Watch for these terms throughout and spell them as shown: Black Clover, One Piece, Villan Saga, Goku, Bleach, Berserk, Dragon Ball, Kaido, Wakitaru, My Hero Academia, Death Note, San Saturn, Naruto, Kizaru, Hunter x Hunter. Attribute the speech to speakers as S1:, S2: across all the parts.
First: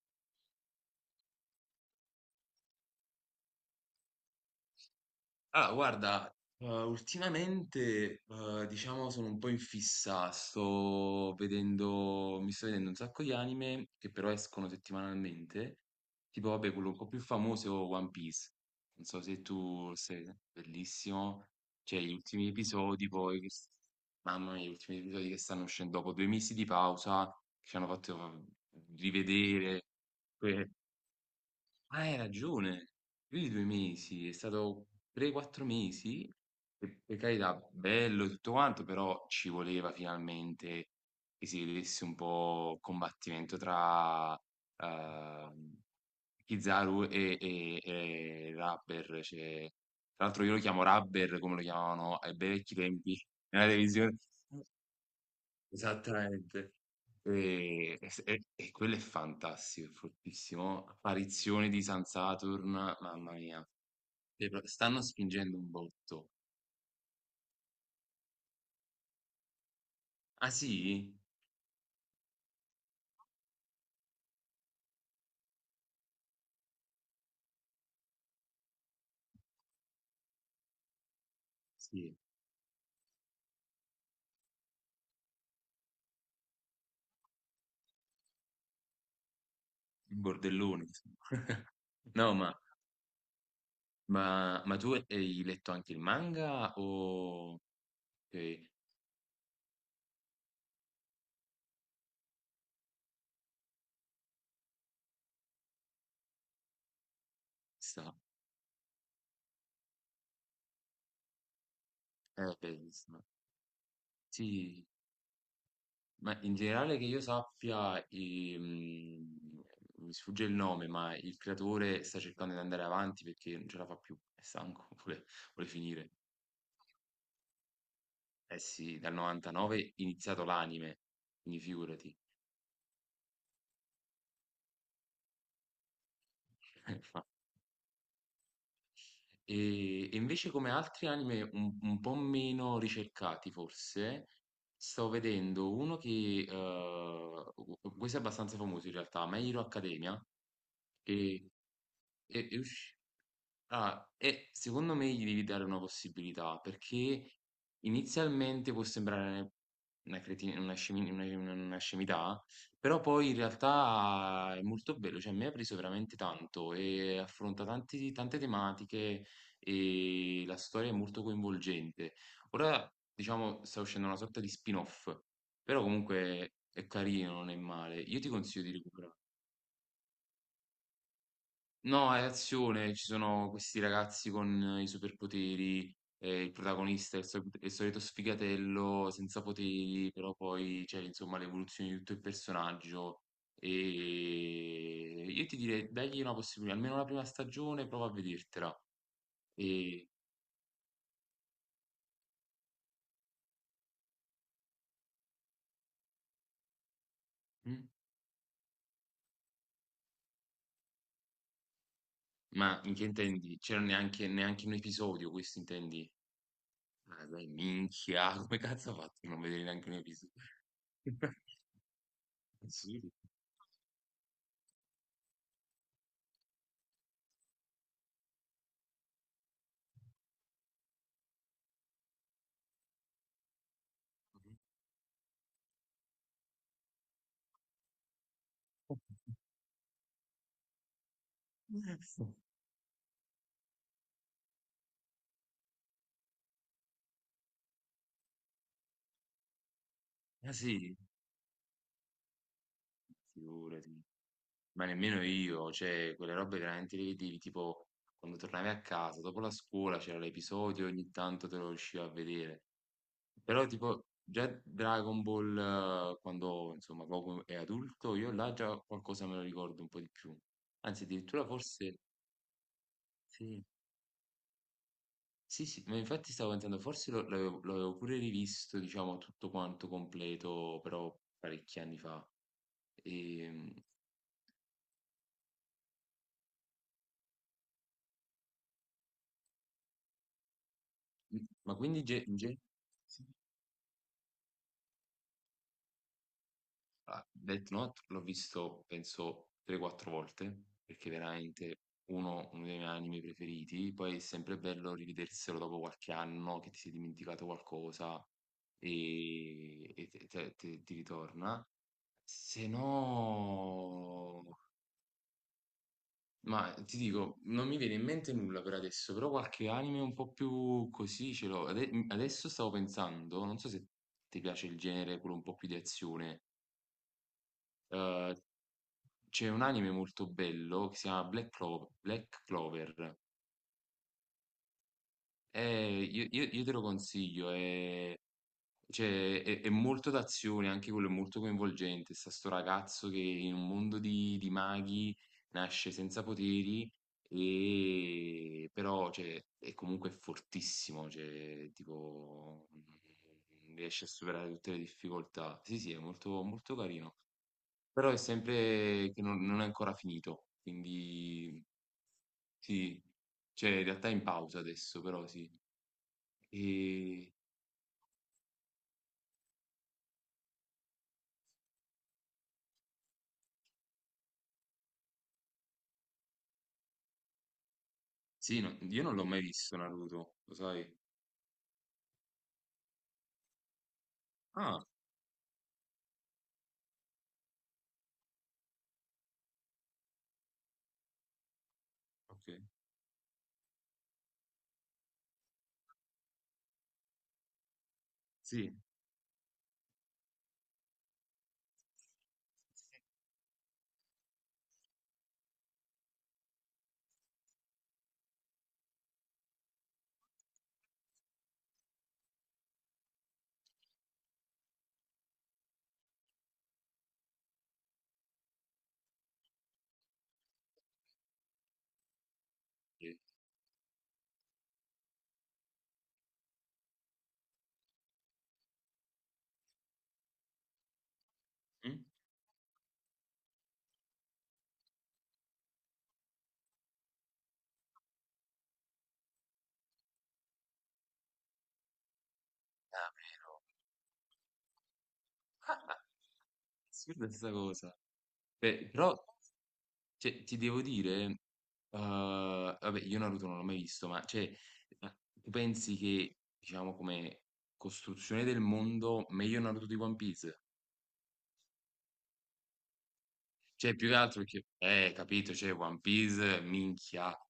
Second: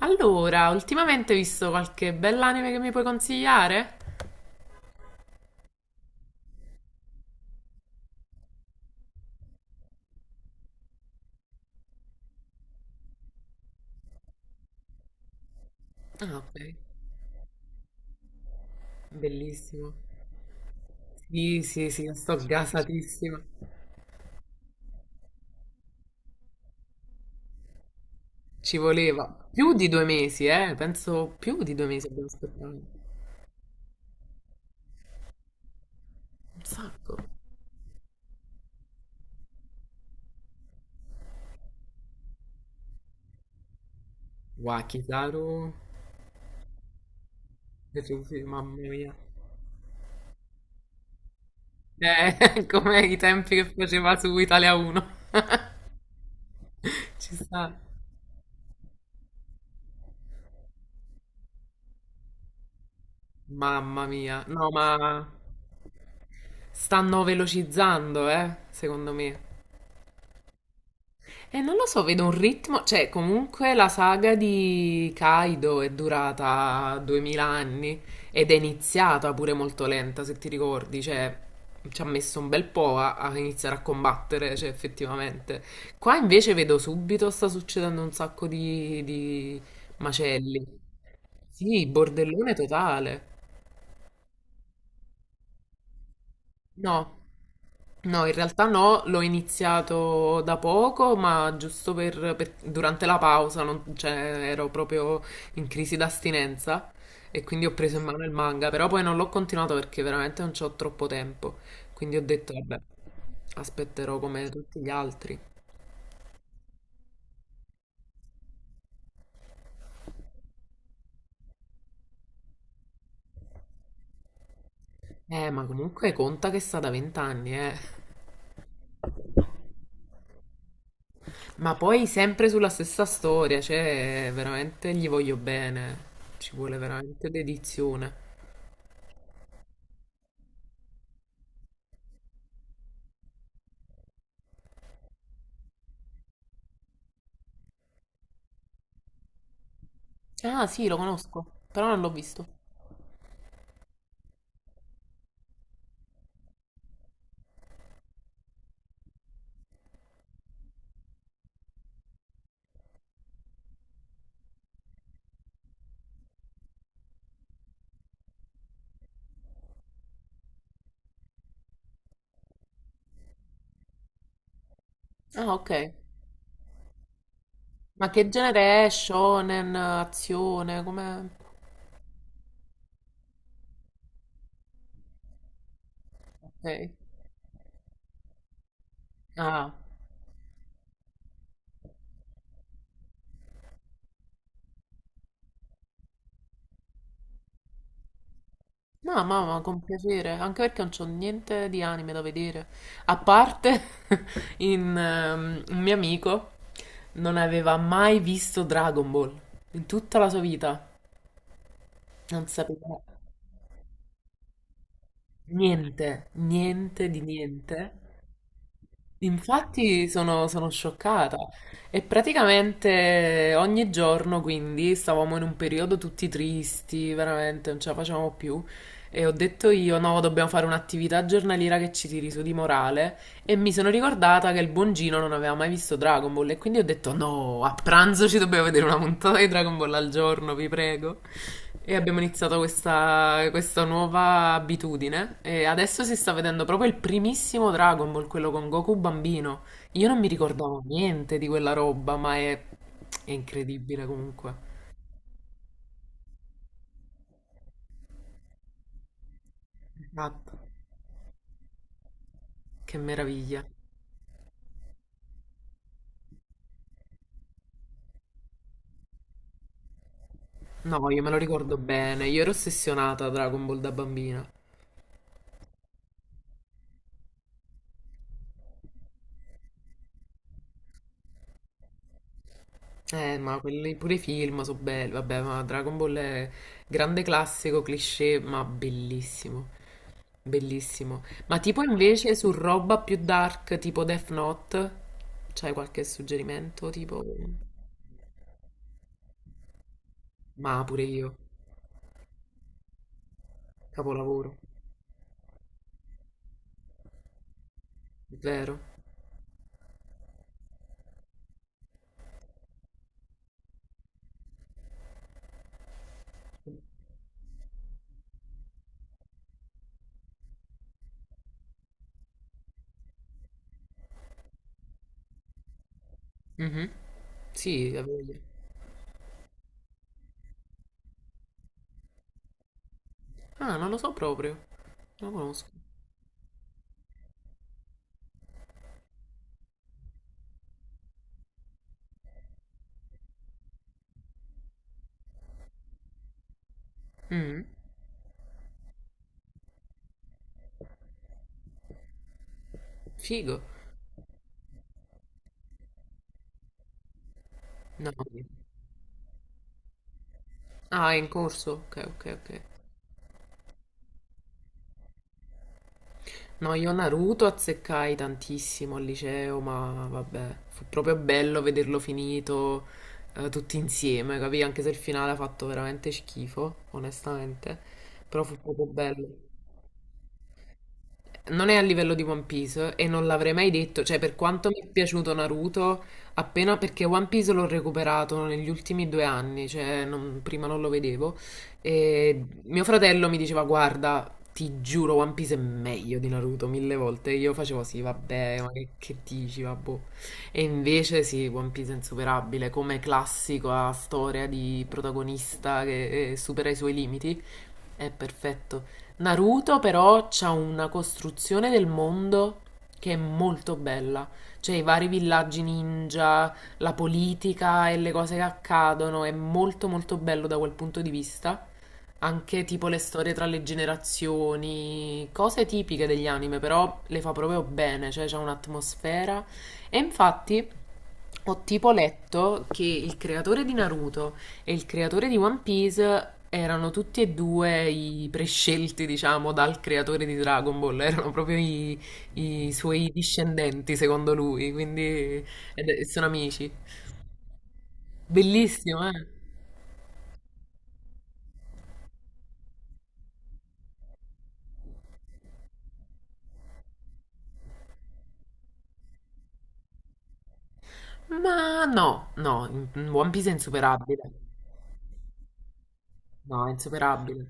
S1: Allora, ultimamente hai visto qualche bell'anime che mi puoi consigliare?
S2: Allora, guarda, ultimamente, diciamo, sono un po' in fissa, mi sto vedendo un sacco di anime che però escono settimanalmente,
S1: Ah,
S2: tipo, vabbè,
S1: ok,
S2: quello un po' più famoso è One Piece, non so se
S1: bellissimo.
S2: tu sei bellissimo.
S1: Sì, sì,
S2: Cioè
S1: sì,
S2: gli
S1: sto
S2: ultimi episodi
S1: gasatissima.
S2: poi, mamma mia, gli ultimi episodi che stanno uscendo dopo 2 mesi di pausa, che ci hanno fatto
S1: Ci voleva più
S2: rivedere.
S1: di due mesi, eh? Penso più di due
S2: Ah,
S1: mesi
S2: hai
S1: abbiamo aspettato.
S2: ragione, più di 2 mesi, è stato 3-4 mesi,
S1: Un
S2: e
S1: sacco.
S2: per carità, bello e tutto quanto, però ci voleva finalmente che si vedesse un po' il combattimento tra
S1: Wakitaru.
S2: ehm, Kizaru e, e,
S1: Sì, sì,
S2: e
S1: mamma mia.
S2: Rubber, cioè, tra l'altro io lo chiamo Rubber come lo chiamavano ai bei
S1: Eh,
S2: vecchi
S1: come i
S2: tempi
S1: tempi
S2: nella
S1: che faceva
S2: televisione.
S1: su Italia 1.
S2: Esattamente.
S1: Ci sta.
S2: E s e quello è fantastico, è fortissimo. Apparizione di San Saturn, mamma mia.
S1: Mamma mia.
S2: E pro
S1: No, ma
S2: Stanno spingendo un botto.
S1: stanno velocizzando, eh? Secondo me.
S2: Ah sì?
S1: E non lo so, vedo un ritmo, cioè comunque la saga di Kaido è durata 2000 anni ed è iniziata pure molto lenta, se ti ricordi, cioè ci ha
S2: Sì,
S1: messo un bel po' a iniziare a combattere, cioè effettivamente. Qua invece vedo subito sta succedendo un sacco di
S2: un
S1: macelli.
S2: bordellone.
S1: Sì,
S2: No, ma
S1: bordellone totale.
S2: ma ma tu hai letto anche il manga
S1: No,
S2: o
S1: no, in
S2: okay,
S1: realtà no, l'ho iniziato da poco, ma giusto durante la pausa, cioè, ero proprio in crisi d'astinenza e quindi ho preso in
S2: sta
S1: mano il manga, però poi non l'ho continuato perché veramente non c'ho troppo tempo, quindi ho detto, vabbè,
S2: bellissimo.
S1: aspetterò come tutti
S2: Sì.
S1: gli altri.
S2: Ma in generale che io sappia, mi sfugge il nome, ma il creatore sta cercando di andare avanti perché non ce la fa più, è stanco, vuole,
S1: Ma
S2: vuole finire.
S1: comunque conta che sta da vent'anni, eh.
S2: Eh sì, dal 99 è iniziato l'anime, quindi
S1: Ma poi
S2: figurati.
S1: sempre sulla stessa storia, cioè, veramente gli voglio bene, ci vuole veramente dedizione.
S2: E invece come altri anime un po' meno ricercati forse, sto vedendo uno che, questo è abbastanza famoso in realtà, My Hero Academia,
S1: Ah, sì, lo conosco,
S2: che
S1: però non l'ho visto.
S2: è usci- ah, e secondo me gli devi dare una possibilità, perché inizialmente può sembrare una cretina, una scemità, però poi in realtà è molto bello, cioè mi ha preso veramente tanto e affronta tante tematiche e la storia è molto coinvolgente. Ora, diciamo, sta uscendo una sorta di spin-off,
S1: Ah, ok.
S2: però comunque è carino, non è male.
S1: Ma
S2: Io
S1: che
S2: ti consiglio di
S1: genere è?
S2: recuperare.
S1: Shonen, azione, com'è?
S2: No, è azione, ci sono questi ragazzi con i superpoteri, il
S1: Ok.
S2: protagonista è è il solito sfigatello senza
S1: Ah.
S2: poteri, però poi c'è insomma l'evoluzione di tutto il personaggio e io ti direi dagli una possibilità, almeno la prima stagione, prova a vedertela.
S1: No, mamma, con
S2: E...
S1: piacere, anche perché non c'ho niente di anime da vedere. A parte un mio amico non aveva
S2: Mm?
S1: mai visto Dragon Ball in tutta la sua vita. Non
S2: Ma
S1: sapeva
S2: in che intendi? C'era neanche un episodio, questo
S1: niente,
S2: intendi?
S1: niente di
S2: Ah, dai,
S1: niente.
S2: minchia, come cazzo ha fatto a non vedere neanche un
S1: Infatti
S2: episodio?
S1: sono scioccata. E
S2: Assurdo.
S1: praticamente ogni giorno, quindi, stavamo in un periodo tutti tristi, veramente non ce la facevamo più. E ho detto io, no, dobbiamo fare un'attività giornaliera che ci tiri su di morale. E mi sono ricordata che il buon Gino non aveva mai visto Dragon Ball. E quindi ho detto, no, a pranzo ci dobbiamo vedere una puntata di Dragon Ball al giorno, vi prego. E abbiamo iniziato questa nuova abitudine e adesso si sta vedendo proprio il primissimo Dragon Ball, quello con Goku bambino. Io non mi
S2: Ma
S1: ricordavo
S2: sì,
S1: niente di quella roba, ma è
S2: figurati.
S1: incredibile comunque.
S2: Ma nemmeno io, cioè, quelle robe veramente le vedevi, tipo, quando tornavi a casa, dopo la scuola c'era
S1: Esatto.
S2: l'episodio, ogni tanto te lo riuscivo a vedere.
S1: Che
S2: Però,
S1: meraviglia.
S2: tipo, già Dragon Ball, quando, insomma, proprio è adulto, io là già qualcosa me lo ricordo un po' di più. Anzi,
S1: No, io me lo
S2: addirittura
S1: ricordo
S2: forse...
S1: bene, io ero ossessionata a
S2: Sì,
S1: Dragon Ball da bambina.
S2: sì, sì, ma infatti stavo pensando, l'avevo pure rivisto, diciamo, tutto quanto completo, però parecchi anni fa.
S1: Ma
S2: Ehm,
S1: quelli pure i film sono belli, vabbè, ma Dragon Ball è grande classico, cliché, ma bellissimo, bellissimo. Ma
S2: Ma
S1: tipo
S2: quindi
S1: invece su roba più dark, tipo Death Note, c'hai qualche suggerimento? Tipo...
S2: Death Note l'ho visto, penso, 3-4 volte,
S1: Ma pure
S2: perché
S1: io,
S2: veramente uno dei miei anime preferiti. Poi è
S1: capolavoro,
S2: sempre bello rivederselo dopo qualche anno che ti sei dimenticato qualcosa
S1: vero?
S2: e ti ritorna. Se no... Ma ti dico, non mi viene in mente nulla per adesso, però qualche anime un po' più così ce l'ho. Adesso stavo pensando, non so se ti piace il genere quello un po' più di azione.
S1: Mhm. Sì, la
S2: eh,
S1: voglia.
S2: C'è un anime molto bello che si chiama Black Clover.
S1: Ah, non lo so proprio, non lo conosco.
S2: E io te lo consiglio, cioè, è molto d'azione, anche quello è molto coinvolgente. Sta Sto ragazzo che in un mondo di maghi nasce senza poteri,
S1: Mhm.
S2: e, però cioè, è comunque fortissimo, cioè, tipo,
S1: Figo.
S2: riesce a superare tutte le difficoltà. Sì, sì, è molto molto carino. Però
S1: No.
S2: è sempre che non è ancora finito,
S1: Ah, è in
S2: quindi
S1: corso? Ok, ok, ok.
S2: sì, cioè in realtà è in pausa adesso, però sì.
S1: No, io
S2: E
S1: Naruto azzeccai tantissimo al liceo, ma vabbè, fu proprio bello vederlo finito, tutti insieme, capì? Anche se il finale ha fatto veramente schifo, onestamente, però fu
S2: sì,
S1: proprio
S2: io non l'ho
S1: bello.
S2: mai visto Naruto, lo sai?
S1: Non è a livello di One Piece e non l'avrei mai detto, cioè per quanto mi
S2: Ah,
S1: è piaciuto Naruto, appena perché One Piece l'ho recuperato negli ultimi due anni, cioè prima non lo vedevo, e
S2: ok,
S1: mio fratello mi diceva guarda, ti giuro One Piece è meglio di Naruto mille volte, e io facevo sì, vabbè, ma
S2: sì.
S1: che dici, vabbè. E invece sì, One Piece è insuperabile, come classico, ha storia di protagonista che supera i suoi limiti. È perfetto. Naruto però c'ha una costruzione del mondo che è molto bella, cioè i vari villaggi ninja, la politica e le cose che accadono, è molto molto bello da quel punto di vista. Anche tipo le
S2: Sì.
S1: storie tra le generazioni, cose tipiche degli anime, però le fa proprio bene, cioè c'è un'atmosfera. E infatti ho tipo
S2: Mm?
S1: letto che il creatore di Naruto e il creatore di One Piece erano tutti e due i prescelti, diciamo, dal creatore di Dragon Ball, erano proprio i, suoi
S2: Ah, vero.
S1: discendenti, secondo lui, quindi
S2: Ah, ah,
S1: sono amici.
S2: assurda questa cosa. Beh,
S1: Bellissimo,
S2: però
S1: eh?
S2: cioè, ti devo dire, vabbè, io Naruto non l'ho mai visto, ma cioè, ma tu pensi che, diciamo, come costruzione del mondo, meglio Naruto di One Piece?
S1: Ma no, no, One Piece è
S2: Cioè, più che
S1: insuperabile.
S2: altro che, capito, cioè, One Piece,
S1: No, è
S2: minchia.
S1: insuperabile.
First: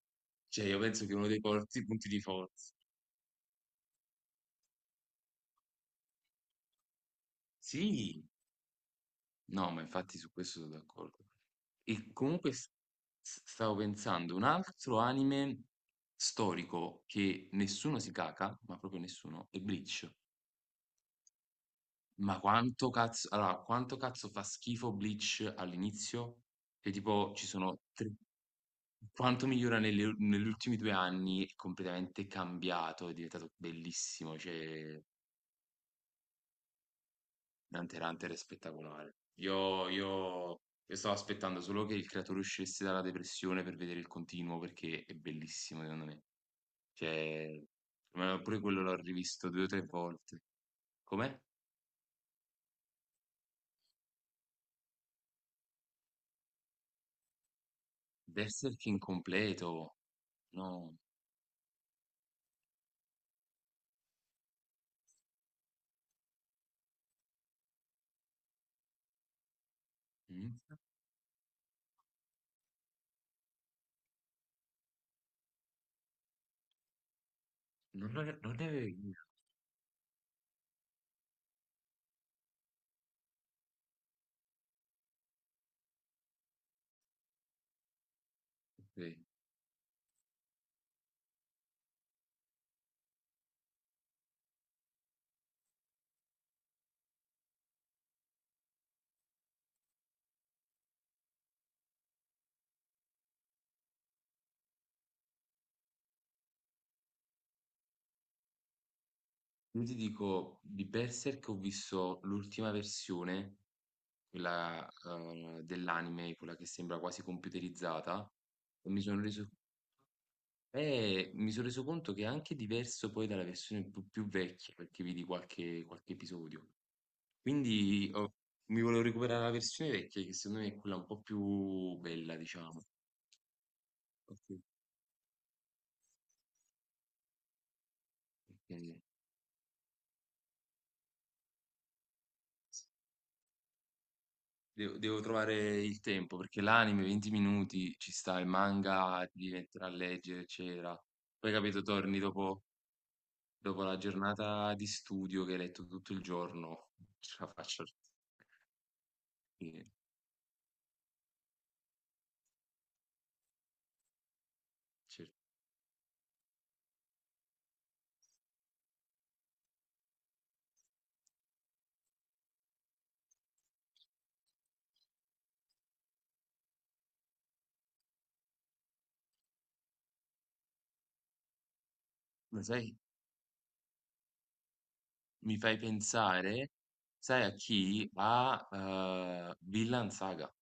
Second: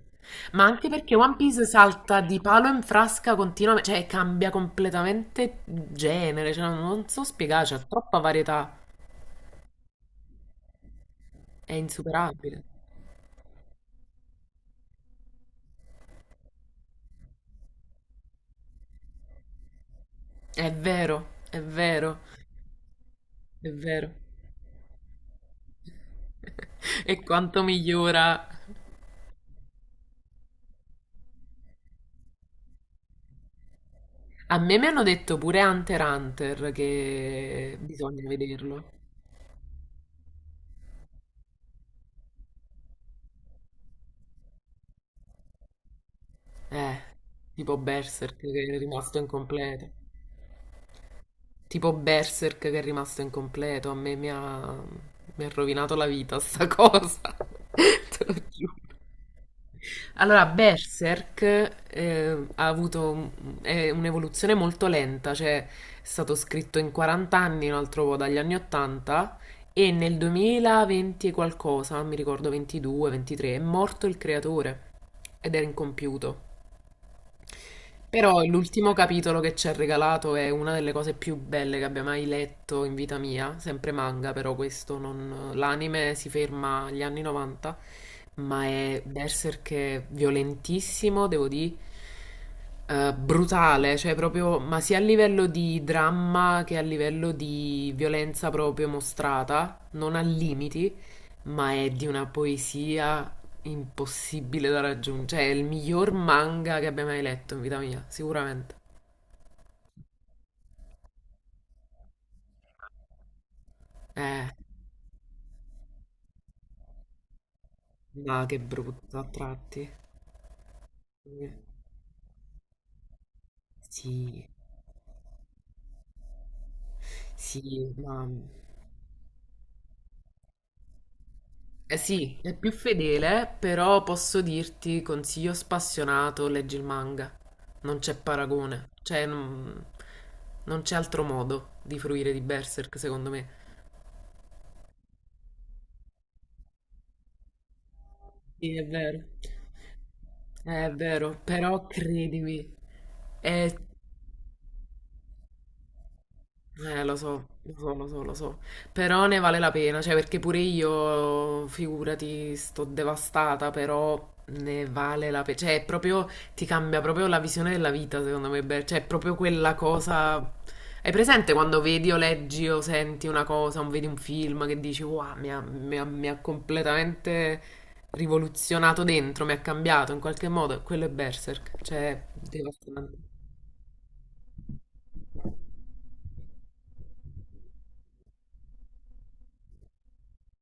S1: Ma
S2: Cioè, io
S1: anche
S2: penso che
S1: perché
S2: è uno
S1: One
S2: dei
S1: Piece
S2: forti punti
S1: salta
S2: di
S1: di palo
S2: forza.
S1: in frasca continuamente, cioè cambia completamente genere, cioè, non so spiegare, c'è troppa
S2: Sì,
S1: varietà,
S2: no, ma infatti su questo sono d'accordo.
S1: è
S2: E comunque
S1: insuperabile.
S2: stavo pensando, un altro anime storico che nessuno si caca, ma proprio nessuno, è Bleach.
S1: È vero, è vero,
S2: Ma quanto cazzo, allora,
S1: è
S2: quanto
S1: vero.
S2: cazzo fa schifo Bleach all'inizio? Che
S1: E
S2: tipo ci
S1: quanto
S2: sono tre.
S1: migliora.
S2: Quanto migliora negli ultimi 2 anni è completamente cambiato, è diventato bellissimo,
S1: A me mi
S2: cioè
S1: hanno detto pure Hunter x Hunter che
S2: Hunter x
S1: bisogna
S2: Hunter è
S1: vederlo.
S2: spettacolare. Io stavo aspettando solo che il creatore uscisse dalla depressione per vedere il continuo perché è bellissimo secondo me.
S1: Eh,
S2: Cioè,
S1: tipo Berserk
S2: ma pure
S1: che è
S2: quello l'ho
S1: rimasto
S2: rivisto 2 o 3
S1: incompleto.
S2: volte. Com'è?
S1: Tipo Berserk che è rimasto incompleto, a me mi ha rovinato la vita sta cosa, te lo giuro.
S2: Berserk incompleto.
S1: Allora,
S2: No,
S1: Berserk, eh, ha avuto un- è un'evoluzione molto lenta, cioè è stato scritto in 40 anni, un altro po' dagli anni 80 e nel
S2: mh?
S1: 2020 e qualcosa, mi ricordo 22, 23, è morto il creatore ed era incompiuto. Però
S2: Non ne avevo
S1: l'ultimo
S2: idea.
S1: capitolo che ci ha regalato è una delle cose più belle che abbia mai letto in vita mia, sempre manga però questo, non l'anime si ferma agli anni 90, ma
S2: Ok.
S1: è Berserk è violentissimo, devo dire, brutale, cioè proprio, ma sia a livello di dramma che a livello di violenza proprio mostrata, non ha limiti, ma è di una poesia impossibile da raggiungere. Cioè, è il miglior manga che abbia mai letto in vita mia, sicuramente.
S2: Io ti dico, di Berserk ho visto l'ultima versione
S1: Eh,
S2: quella dell'anime, quella che sembra quasi computerizzata,
S1: ma che
S2: e mi
S1: brutto
S2: sono
S1: a
S2: reso,
S1: tratti.
S2: mi sono reso conto che è anche diverso poi dalla versione più
S1: Sì,
S2: vecchia, perché vidi qualche episodio.
S1: sì,
S2: Quindi
S1: ma...
S2: ho- Mi volevo recuperare la versione vecchia, che secondo me è quella un po'
S1: Eh
S2: più bella,
S1: sì, è più
S2: diciamo.
S1: fedele, però posso
S2: Ok.
S1: dirti, consiglio spassionato, leggi il manga. Non c'è paragone.
S2: Perché
S1: Cioè, non c'è altro modo di fruire di Berserk, secondo me.
S2: Devo trovare il tempo, perché l'anime 20 minuti ci sta, il
S1: Sì, è vero.
S2: manga ti devi mettere a leggere,
S1: È
S2: eccetera.
S1: vero,
S2: Poi capito,
S1: però
S2: torni
S1: credimi, Eh,
S2: dopo la giornata di studio che hai letto tutto il giorno,
S1: lo
S2: ce
S1: so,
S2: la
S1: lo
S2: faccio alla
S1: so, lo so, lo so. Però ne vale la
S2: fine.
S1: pena, cioè perché pure io, figurati, sto devastata, però ne
S2: Cioè,
S1: vale la pena. Cioè, è proprio, ti cambia proprio la visione della vita, secondo me. Cioè, è proprio quella cosa... Hai presente quando vedi o leggi o senti una cosa, o vedi un film che dici, wow, mi ha completamente rivoluzionato dentro, mi ha cambiato in qualche modo? Quello è Berserk, cioè,
S2: ma sai,
S1: devastante.
S2: mi fai pensare, sai a chi? A Villan Saga.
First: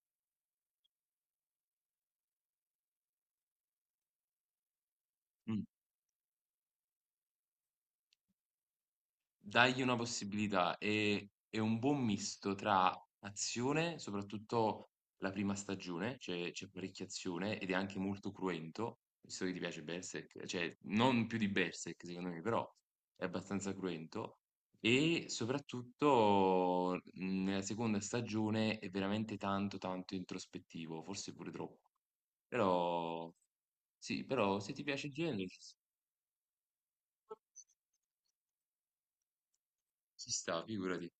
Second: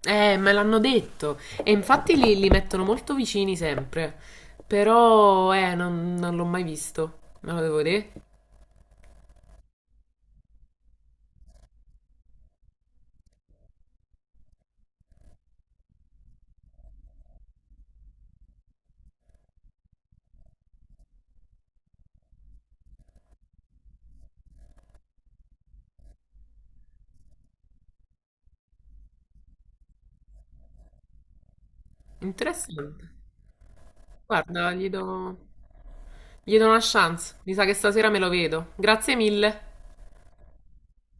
S1: Me l'hanno detto. E infatti li mettono molto vicini sempre. Però,
S2: Mm.
S1: non l'ho mai visto. Me lo devo vedere.
S2: Dagli una possibilità, è un buon misto tra azione, soprattutto la prima stagione, c'è parecchia azione ed è anche molto cruento, visto che ti piace Berserk, cioè non più di Berserk secondo me, però è abbastanza cruento, e soprattutto nella seconda stagione è veramente tanto tanto introspettivo, forse pure troppo,
S1: Interessante.
S2: però sì, però
S1: Guarda,
S2: se ti
S1: gli
S2: piace il
S1: do,
S2: genere
S1: gli do una chance. Mi sa che stasera me lo vedo. Grazie mille.
S2: ci sta, figurati.